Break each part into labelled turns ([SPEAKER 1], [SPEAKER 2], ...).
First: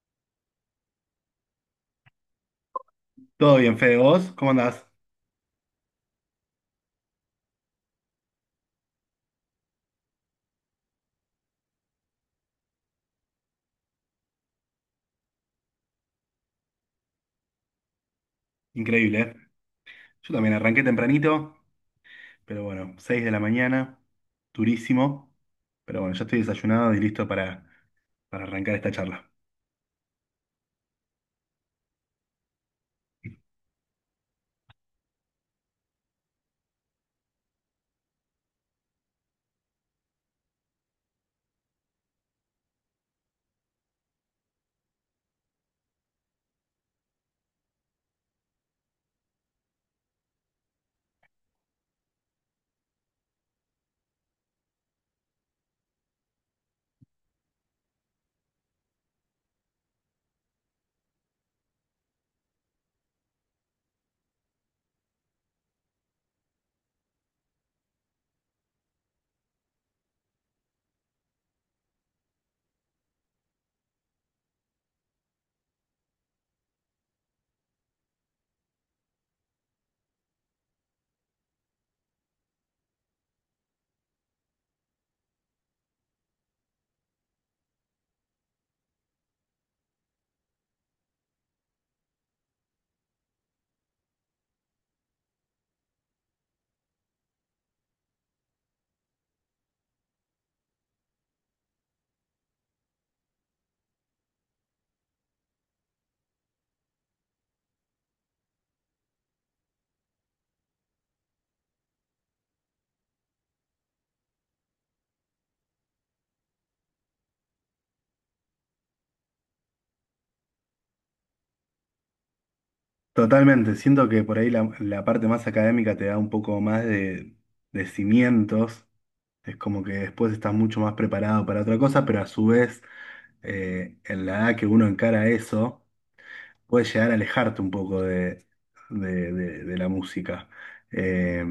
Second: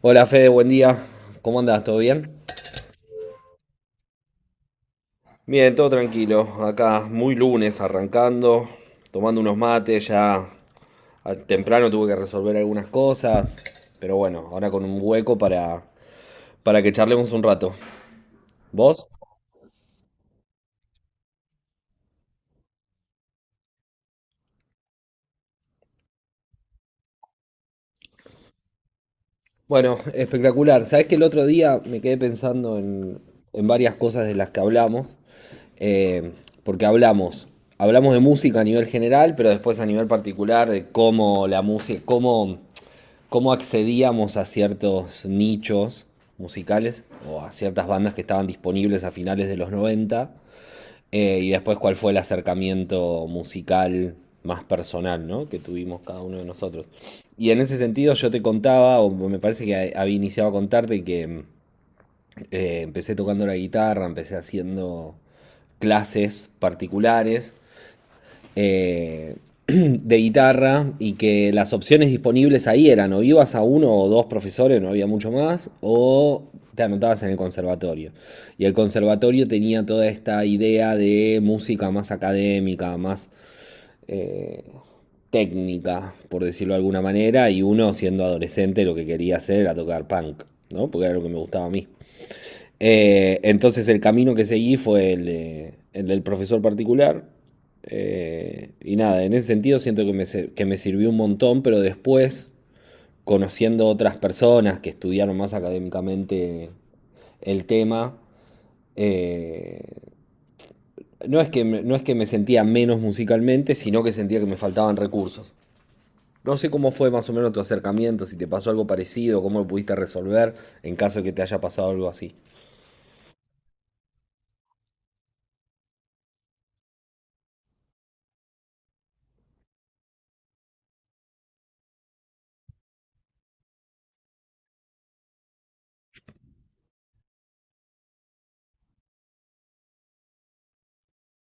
[SPEAKER 1] Hola Fede, buen día. ¿Cómo andás? ¿Todo bien?
[SPEAKER 2] Todo bien, Fede, ¿vos? ¿Cómo andás?
[SPEAKER 1] Bien, todo tranquilo. Acá muy lunes arrancando, tomando unos mates, ya temprano tuve que resolver algunas cosas, pero bueno, ahora con un hueco para que charlemos un rato. ¿Vos?
[SPEAKER 2] Increíble, ¿eh? Yo también arranqué tempranito, pero bueno, 6 de la mañana, durísimo. Pero bueno, ya estoy desayunado y listo para arrancar esta charla.
[SPEAKER 1] Bueno, espectacular. Sabés que el otro día me quedé pensando en varias cosas de las que hablamos, eh, porque hablamos de música a nivel general, pero después a nivel particular de cómo la música, cómo accedíamos a ciertos nichos musicales o a ciertas bandas que estaban disponibles a finales de los noventa, y después cuál fue el acercamiento musical más personal, ¿no?, que tuvimos cada uno de nosotros. Y en ese sentido yo te contaba, o me parece que había iniciado a contarte que, empecé tocando la guitarra, empecé haciendo clases particulares, eh, de guitarra, y que las opciones disponibles ahí eran o ibas a uno o dos profesores, no había mucho más, o te anotabas en el conservatorio. Y el conservatorio tenía toda esta idea de música más académica, más, eh, técnica, por decirlo de alguna manera, y uno siendo adolescente lo que quería hacer era tocar punk, ¿no? Porque era lo que me gustaba a mí. Entonces el camino que seguí fue el del profesor particular. Y nada, en ese sentido siento que que me sirvió un montón, pero después, conociendo otras personas que estudiaron más académicamente el tema, eh, no es que me sentía menos musicalmente, sino que sentía que me faltaban recursos. No sé cómo fue más o menos tu acercamiento, si te pasó algo parecido, cómo lo pudiste resolver en caso de que te haya pasado algo así.
[SPEAKER 2] Totalmente, siento que por ahí la parte más académica te da un poco más de cimientos. Es como que después estás mucho más preparado para otra cosa, pero a su vez, en la edad que uno encara eso, puedes llegar a alejarte un poco de la música. Eh,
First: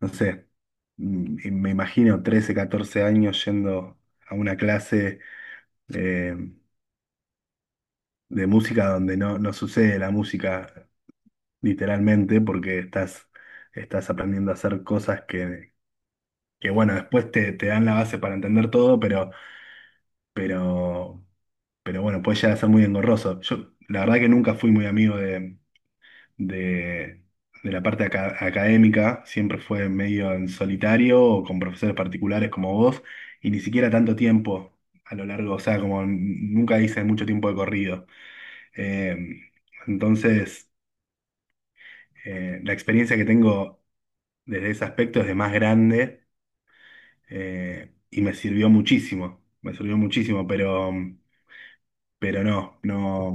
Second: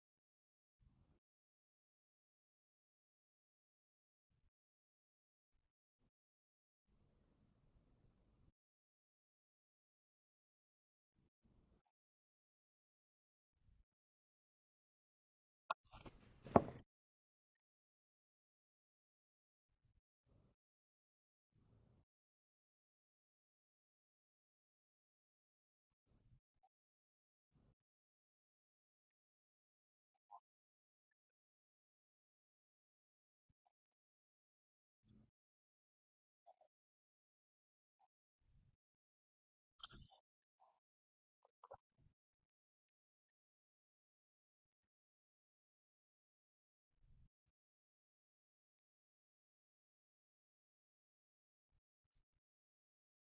[SPEAKER 2] no sé, y me imagino 13, 14 años yendo a una clase eh, de música donde no sucede la música literalmente porque estás aprendiendo a hacer cosas que bueno, después te dan la base para entender todo, pero, pero bueno, puede llegar a ser muy engorroso. Yo la verdad que nunca fui muy amigo de, de la parte académica, siempre fue medio en solitario o con profesores particulares como vos, y ni siquiera tanto tiempo a lo largo, o sea, como nunca hice mucho tiempo de corrido. Eh, entonces, la experiencia que tengo desde ese aspecto es de más grande y me sirvió muchísimo, pero no, no.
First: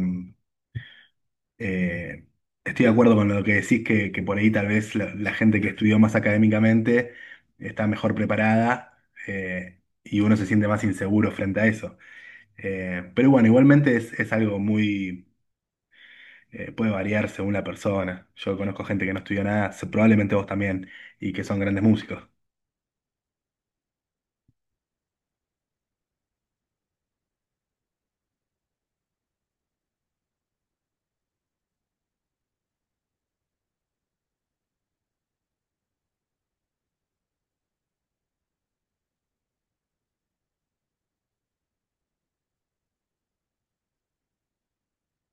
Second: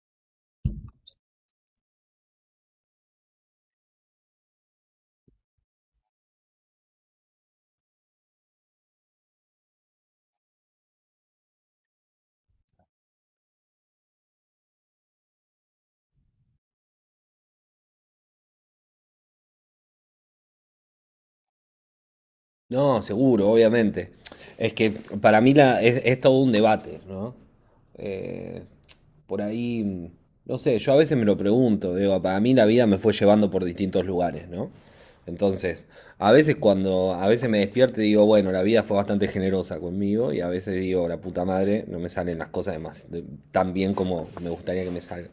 [SPEAKER 2] Eh, Estoy de acuerdo con lo que decís, que por ahí tal vez la gente que estudió más académicamente está mejor preparada y uno se siente más inseguro frente a eso. Pero bueno, igualmente es algo muy, puede variar según la persona. Yo conozco gente que no estudió nada, probablemente vos también, y que son grandes músicos.
[SPEAKER 1] No, seguro, obviamente. Es que para mí es todo un debate, ¿no? Eh, por ahí, no sé, yo a veces me lo pregunto, digo, para mí la vida me fue llevando por distintos lugares, ¿no? Entonces, a veces me despierto y digo, bueno, la vida fue bastante generosa conmigo, y a veces digo, la puta madre, no me salen las cosas tan bien como me gustaría que me salgan.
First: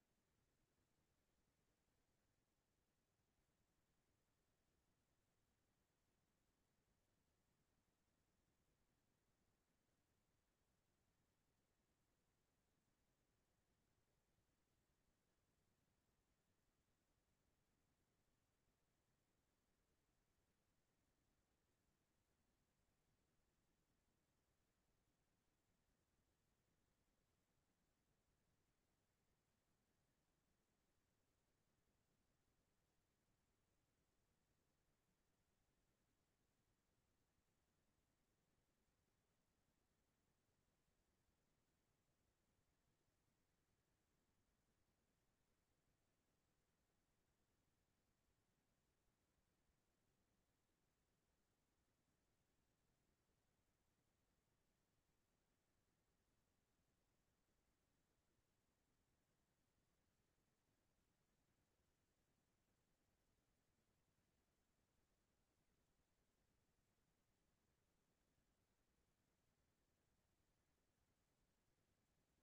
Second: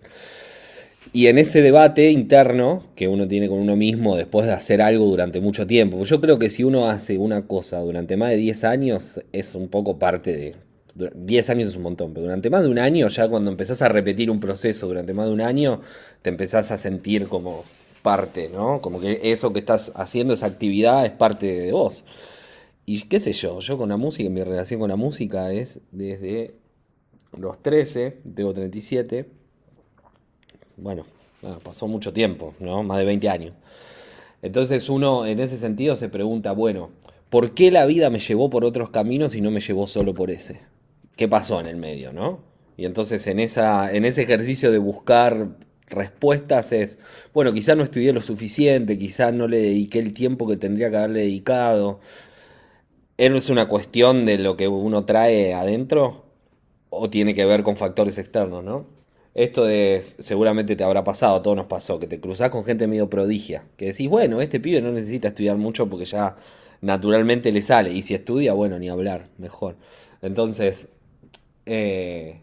[SPEAKER 1] Y en ese debate interno que uno tiene con uno mismo después de hacer algo durante mucho tiempo, pues yo creo que si uno hace una cosa durante más de 10 años, es un poco parte de. 10 años es un montón, pero durante más de un año, ya cuando empezás a repetir un proceso durante más de un año, te empezás a sentir como parte, ¿no? Como que eso que estás haciendo, esa actividad, es parte de vos. Y qué sé yo, yo con la música, mi relación con la música es desde los 13, tengo 37, bueno, pasó mucho tiempo, ¿no? Más de 20 años. Entonces uno en ese sentido se pregunta, bueno, ¿por qué la vida me llevó por otros caminos y no me llevó solo por ese? ¿Qué pasó en el medio, no? Y entonces en ese ejercicio de buscar respuestas es, bueno, quizá no estudié lo suficiente, quizá no le dediqué el tiempo que tendría que haberle dedicado. ¿Es una cuestión de lo que uno trae adentro? ¿O tiene que ver con factores externos, no? Esto de, seguramente te habrá pasado, a todos nos pasó, que te cruzás con gente medio prodigia, que decís, bueno, este pibe no necesita estudiar mucho porque ya naturalmente le sale, y si estudia, bueno, ni hablar, mejor. Entonces, eh,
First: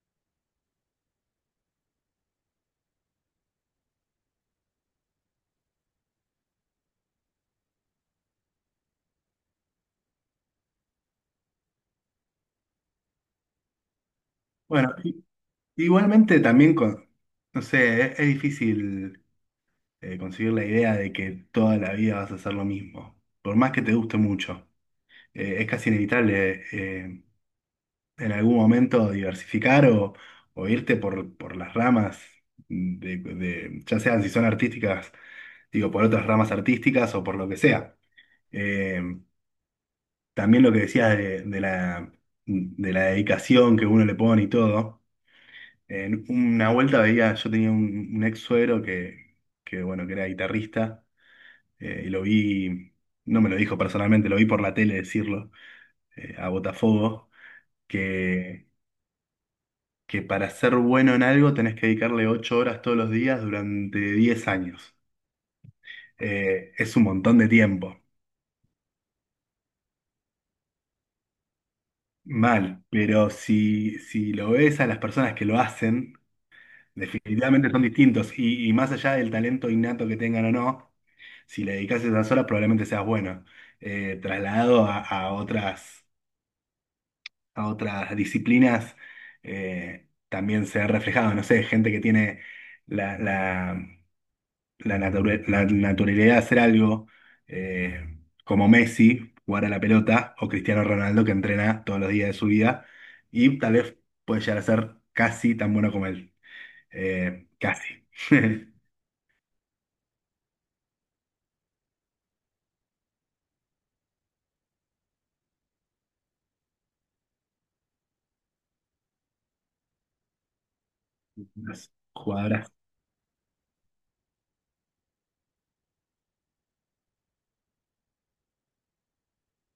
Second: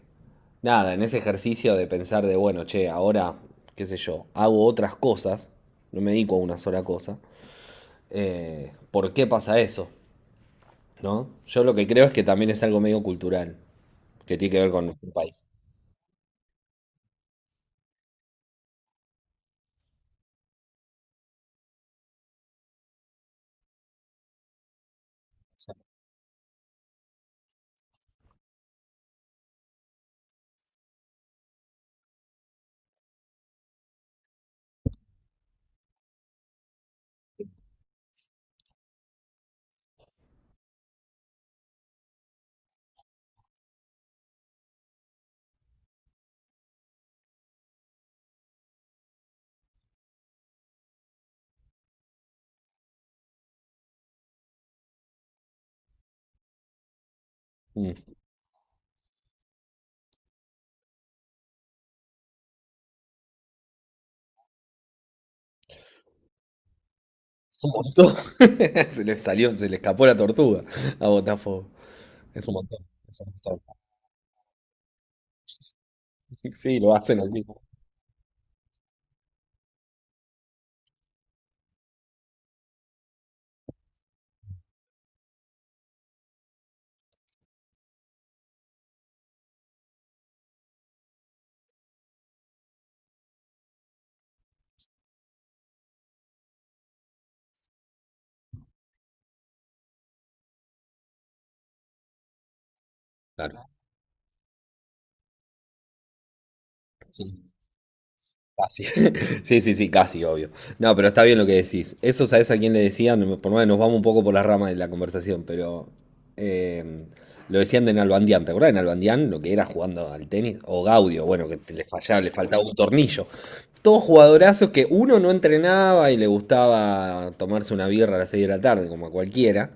[SPEAKER 1] nada, en ese ejercicio de pensar de, bueno, che, ahora, qué sé yo, hago otras cosas, no me dedico a una sola cosa, ¿por qué pasa eso?, ¿no? Yo lo que creo es que también es algo medio cultural, que tiene que ver con
[SPEAKER 2] Bueno,
[SPEAKER 1] nuestro país.
[SPEAKER 2] igualmente también, con, no sé, es difícil concebir la idea de que toda la vida vas a hacer lo mismo, por más que te guste mucho. Es casi inevitable en algún momento diversificar o, irte por, las ramas, ya sean si son artísticas, digo, por otras ramas artísticas o por lo que sea. Eh, También lo que decías de la dedicación que uno le pone y todo. En una vuelta veía, yo tenía un ex suegro que, bueno, que era guitarrista y lo vi, no me lo dijo personalmente, lo vi por la tele decirlo, a Botafogo
[SPEAKER 1] Mm.
[SPEAKER 2] que que para ser bueno en algo tenés que dedicarle 8 horas todos los días durante 10 años. Es un montón de
[SPEAKER 1] Es un
[SPEAKER 2] tiempo.
[SPEAKER 1] montón. Se le salió, se le escapó la tortuga a Botafogo. Es un montón,
[SPEAKER 2] Mal,
[SPEAKER 1] es un
[SPEAKER 2] pero
[SPEAKER 1] montón.
[SPEAKER 2] si lo ves a las personas que lo hacen,
[SPEAKER 1] Sí, lo hacen así.
[SPEAKER 2] definitivamente son distintos. Y más allá del talento innato que tengan o no, si le dedicas esas horas probablemente seas bueno. Trasladado a otras disciplinas, también se ha reflejado, no sé, gente que tiene la, la la naturalidad de hacer algo eh, como Messi, jugar a la pelota, o Cristiano Ronaldo, que entrena todos los días de su vida, y
[SPEAKER 1] Claro,
[SPEAKER 2] tal vez puede llegar a ser casi tan bueno como él.
[SPEAKER 1] sí.
[SPEAKER 2] Casi.
[SPEAKER 1] Así. Sí, sí, sí, casi, obvio. No, pero está bien lo que decís. Eso sabes a quién le decían, por lo menos nos vamos un poco por las ramas de la conversación, pero, eh, lo decían de Nalbandián, ¿te acordás de Nalbandián? Lo que era jugando al tenis, o Gaudio, bueno, que le
[SPEAKER 2] Las
[SPEAKER 1] fallaba, le faltaba
[SPEAKER 2] jugadoras.
[SPEAKER 1] un tornillo. Todos jugadorazos que uno no entrenaba y le gustaba tomarse una birra a las 6 de la tarde, como a cualquiera.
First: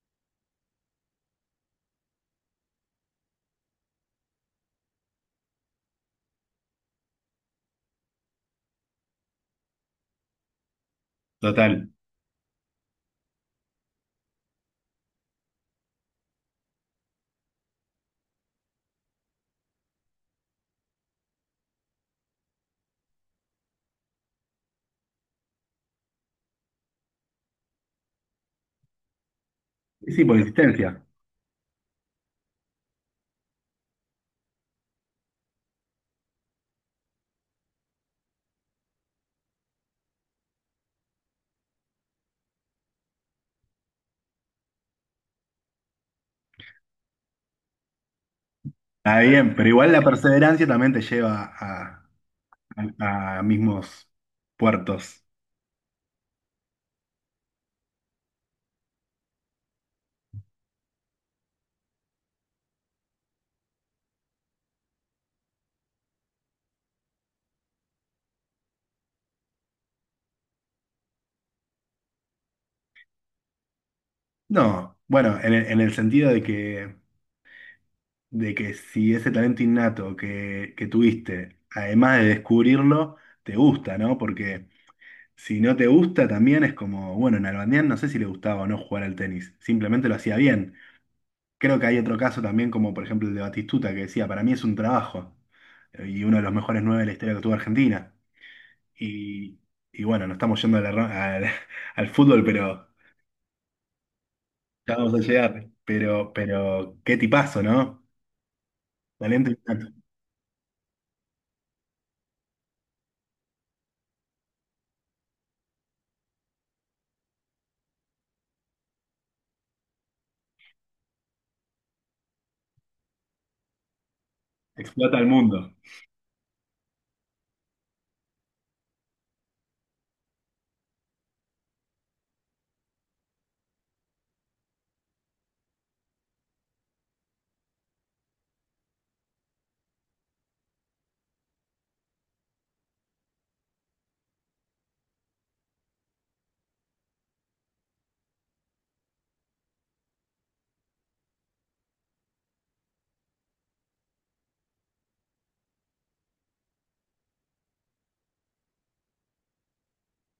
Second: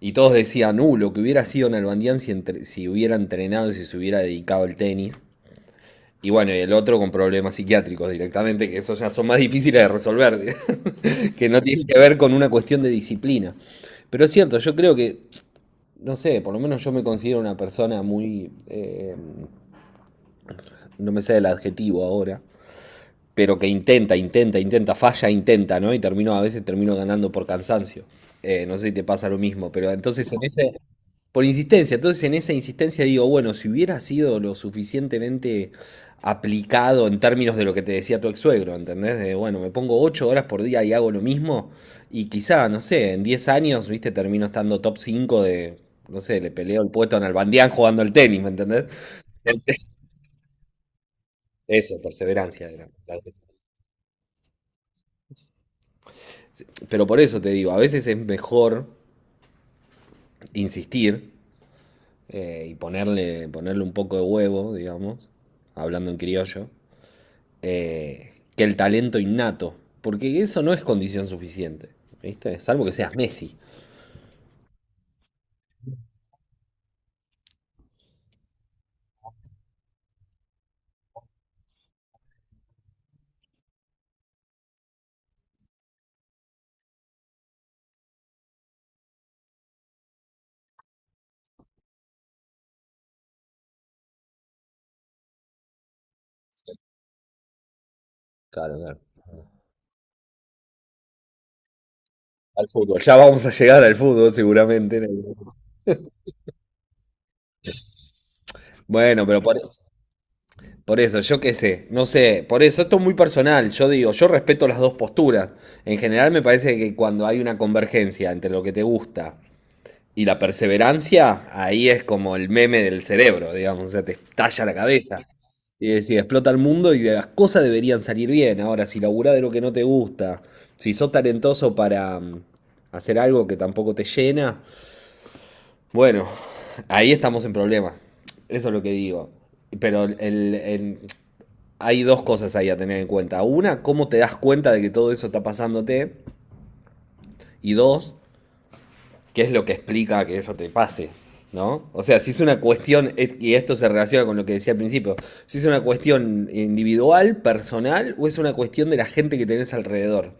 [SPEAKER 1] Y todos decían, lo que hubiera sido Nalbandián si, si hubiera entrenado y si se hubiera dedicado al tenis. Y bueno, y el otro con problemas psiquiátricos directamente, que esos ya son más difíciles de resolver, que no tienen
[SPEAKER 2] Total.
[SPEAKER 1] que ver con una cuestión de disciplina. Pero es cierto, yo creo que, no sé, por lo menos yo me considero una persona muy, no me sé el adjetivo ahora, pero que intenta, intenta, intenta, falla, intenta, ¿no? Y termino, a veces termino ganando por cansancio. No sé si te pasa lo mismo, pero
[SPEAKER 2] Sí, sí,
[SPEAKER 1] entonces
[SPEAKER 2] por
[SPEAKER 1] en ese,
[SPEAKER 2] insistencia.
[SPEAKER 1] por insistencia, entonces en esa insistencia digo, bueno, si hubiera sido lo suficientemente aplicado en términos de lo que te decía tu ex suegro, ¿entendés? De, bueno, me pongo 8 horas por día y hago lo mismo y quizá, no sé, en 10 años, viste, termino estando top 5 de, no sé, le peleo el puesto en Albandián jugando al tenis, ¿me entendés?
[SPEAKER 2] Está bien, pero igual la perseverancia también te lleva
[SPEAKER 1] Eso,
[SPEAKER 2] a,
[SPEAKER 1] perseverancia, era,
[SPEAKER 2] a- a mismos puertos.
[SPEAKER 1] pero por eso te digo, a veces es mejor insistir, y ponerle un poco de huevo, digamos, hablando en criollo, que el talento innato. Porque eso no es condición suficiente, ¿viste? Salvo que seas Messi.
[SPEAKER 2] No, bueno, en el sentido de que si ese talento innato que tuviste, además de descubrirlo, te gusta, ¿no? Porque si no te gusta, también es como, bueno, en Nalbandián no sé si le gustaba o no jugar al tenis, simplemente lo hacía bien. Creo que hay otro caso también, como por ejemplo el de Batistuta, que decía, para mí es un trabajo, y uno de los mejores nueve de la historia que tuvo Argentina.
[SPEAKER 1] Al
[SPEAKER 2] Y, y bueno, no estamos yendo a al fútbol, pero
[SPEAKER 1] fútbol. Ya vamos a llegar al fútbol
[SPEAKER 2] ya
[SPEAKER 1] seguramente.
[SPEAKER 2] vamos a llegar. Pero qué tipazo, ¿no?
[SPEAKER 1] Bueno, pero
[SPEAKER 2] Talento innato,
[SPEAKER 1] por eso, yo qué sé, no sé, por eso esto es muy personal. Yo digo, yo respeto las dos posturas. En general me parece que cuando hay una convergencia entre lo que te gusta y la perseverancia, ahí es como el meme del cerebro, digamos, o sea, te estalla la
[SPEAKER 2] explota
[SPEAKER 1] cabeza.
[SPEAKER 2] al mundo.
[SPEAKER 1] Y decís, explota el mundo y de las cosas deberían salir bien. Ahora, si laburás de lo que no te gusta, si sos talentoso para hacer algo que tampoco te llena, bueno, ahí estamos en problemas. Eso es lo que digo. Pero hay dos cosas ahí a tener en cuenta. Una, cómo te das cuenta de que todo eso está pasándote. Y dos, qué es lo que explica que eso te pase, ¿no? O sea, si es una cuestión, y esto se relaciona con lo que decía al principio, si es una cuestión individual, personal, o es una cuestión de la gente que tenés alrededor,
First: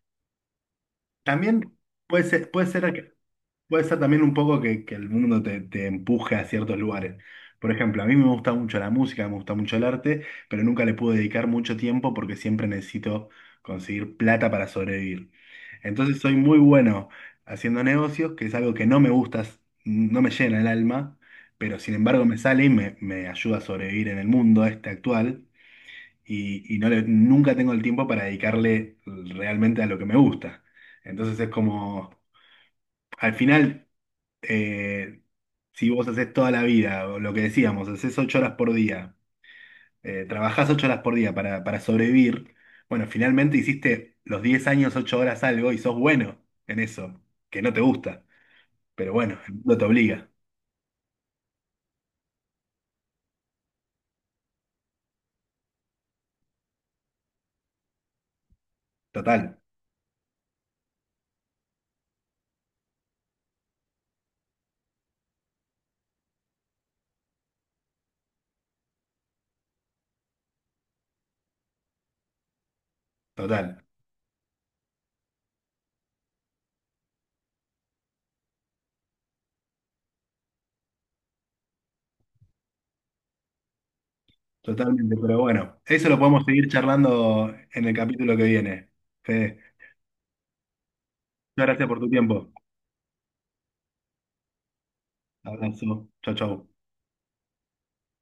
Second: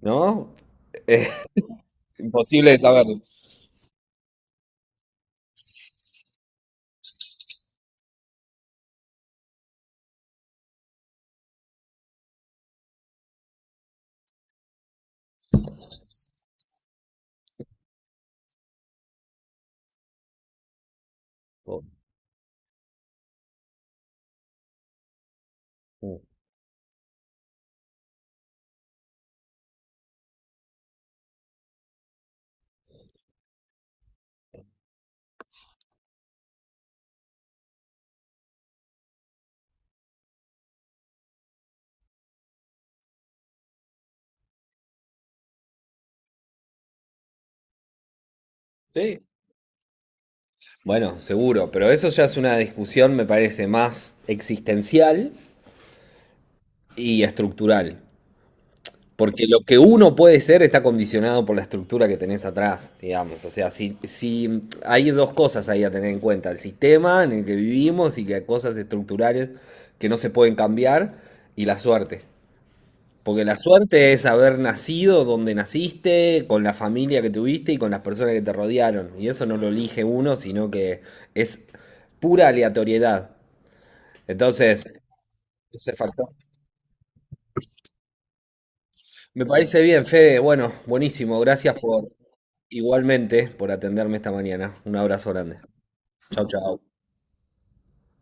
[SPEAKER 1] ¿no?
[SPEAKER 2] También
[SPEAKER 1] Es
[SPEAKER 2] puede ser, puede
[SPEAKER 1] imposible de
[SPEAKER 2] ser, que-
[SPEAKER 1] saberlo.
[SPEAKER 2] puede ser también un poco que el mundo te empuje a ciertos lugares. Por ejemplo, a mí me gusta mucho la música, me gusta mucho el arte, pero nunca le pude dedicar mucho tiempo porque siempre necesito conseguir plata para sobrevivir. Entonces soy muy bueno haciendo negocios, que es algo que no me gusta, no me llena el alma, pero
[SPEAKER 1] Oh,
[SPEAKER 2] sin embargo me sale y me ayuda a sobrevivir en el mundo este actual
[SPEAKER 1] oh.
[SPEAKER 2] y nunca tengo el tiempo para dedicarle realmente a lo que me gusta. Entonces es como, al final, eh, si vos haces toda la vida, o lo que decíamos, haces 8 horas por día, trabajás 8 horas por día para sobrevivir, bueno, finalmente hiciste los 10 años, 8 horas algo y sos bueno en eso, que no te gusta, pero
[SPEAKER 1] Sí.
[SPEAKER 2] bueno, el mundo te obliga,
[SPEAKER 1] Bueno, seguro, pero eso ya es una discusión, me parece, más existencial y estructural. Porque
[SPEAKER 2] total,
[SPEAKER 1] lo que uno puede ser está condicionado por la estructura que tenés atrás, digamos. O sea, si hay dos cosas ahí a tener en cuenta, el sistema en el que vivimos y que hay cosas estructurales que no se pueden cambiar, y la suerte. Porque la
[SPEAKER 2] total.
[SPEAKER 1] suerte es haber nacido donde naciste, con la familia que tuviste y con las personas que te rodearon. Y eso no lo elige uno, sino que es pura aleatoriedad. Entonces,
[SPEAKER 2] Totalmente, pero bueno,
[SPEAKER 1] ese
[SPEAKER 2] eso lo
[SPEAKER 1] factor.
[SPEAKER 2] podemos seguir charlando en el capítulo que viene.
[SPEAKER 1] Me
[SPEAKER 2] Fede,
[SPEAKER 1] parece bien, Fede. Bueno, buenísimo.
[SPEAKER 2] muchas
[SPEAKER 1] Gracias
[SPEAKER 2] gracias por
[SPEAKER 1] por.
[SPEAKER 2] tu tiempo.
[SPEAKER 1] Igualmente por atenderme esta mañana. Un abrazo grande.
[SPEAKER 2] Abrazo. Chao,
[SPEAKER 1] Chau,
[SPEAKER 2] chao.
[SPEAKER 1] chau.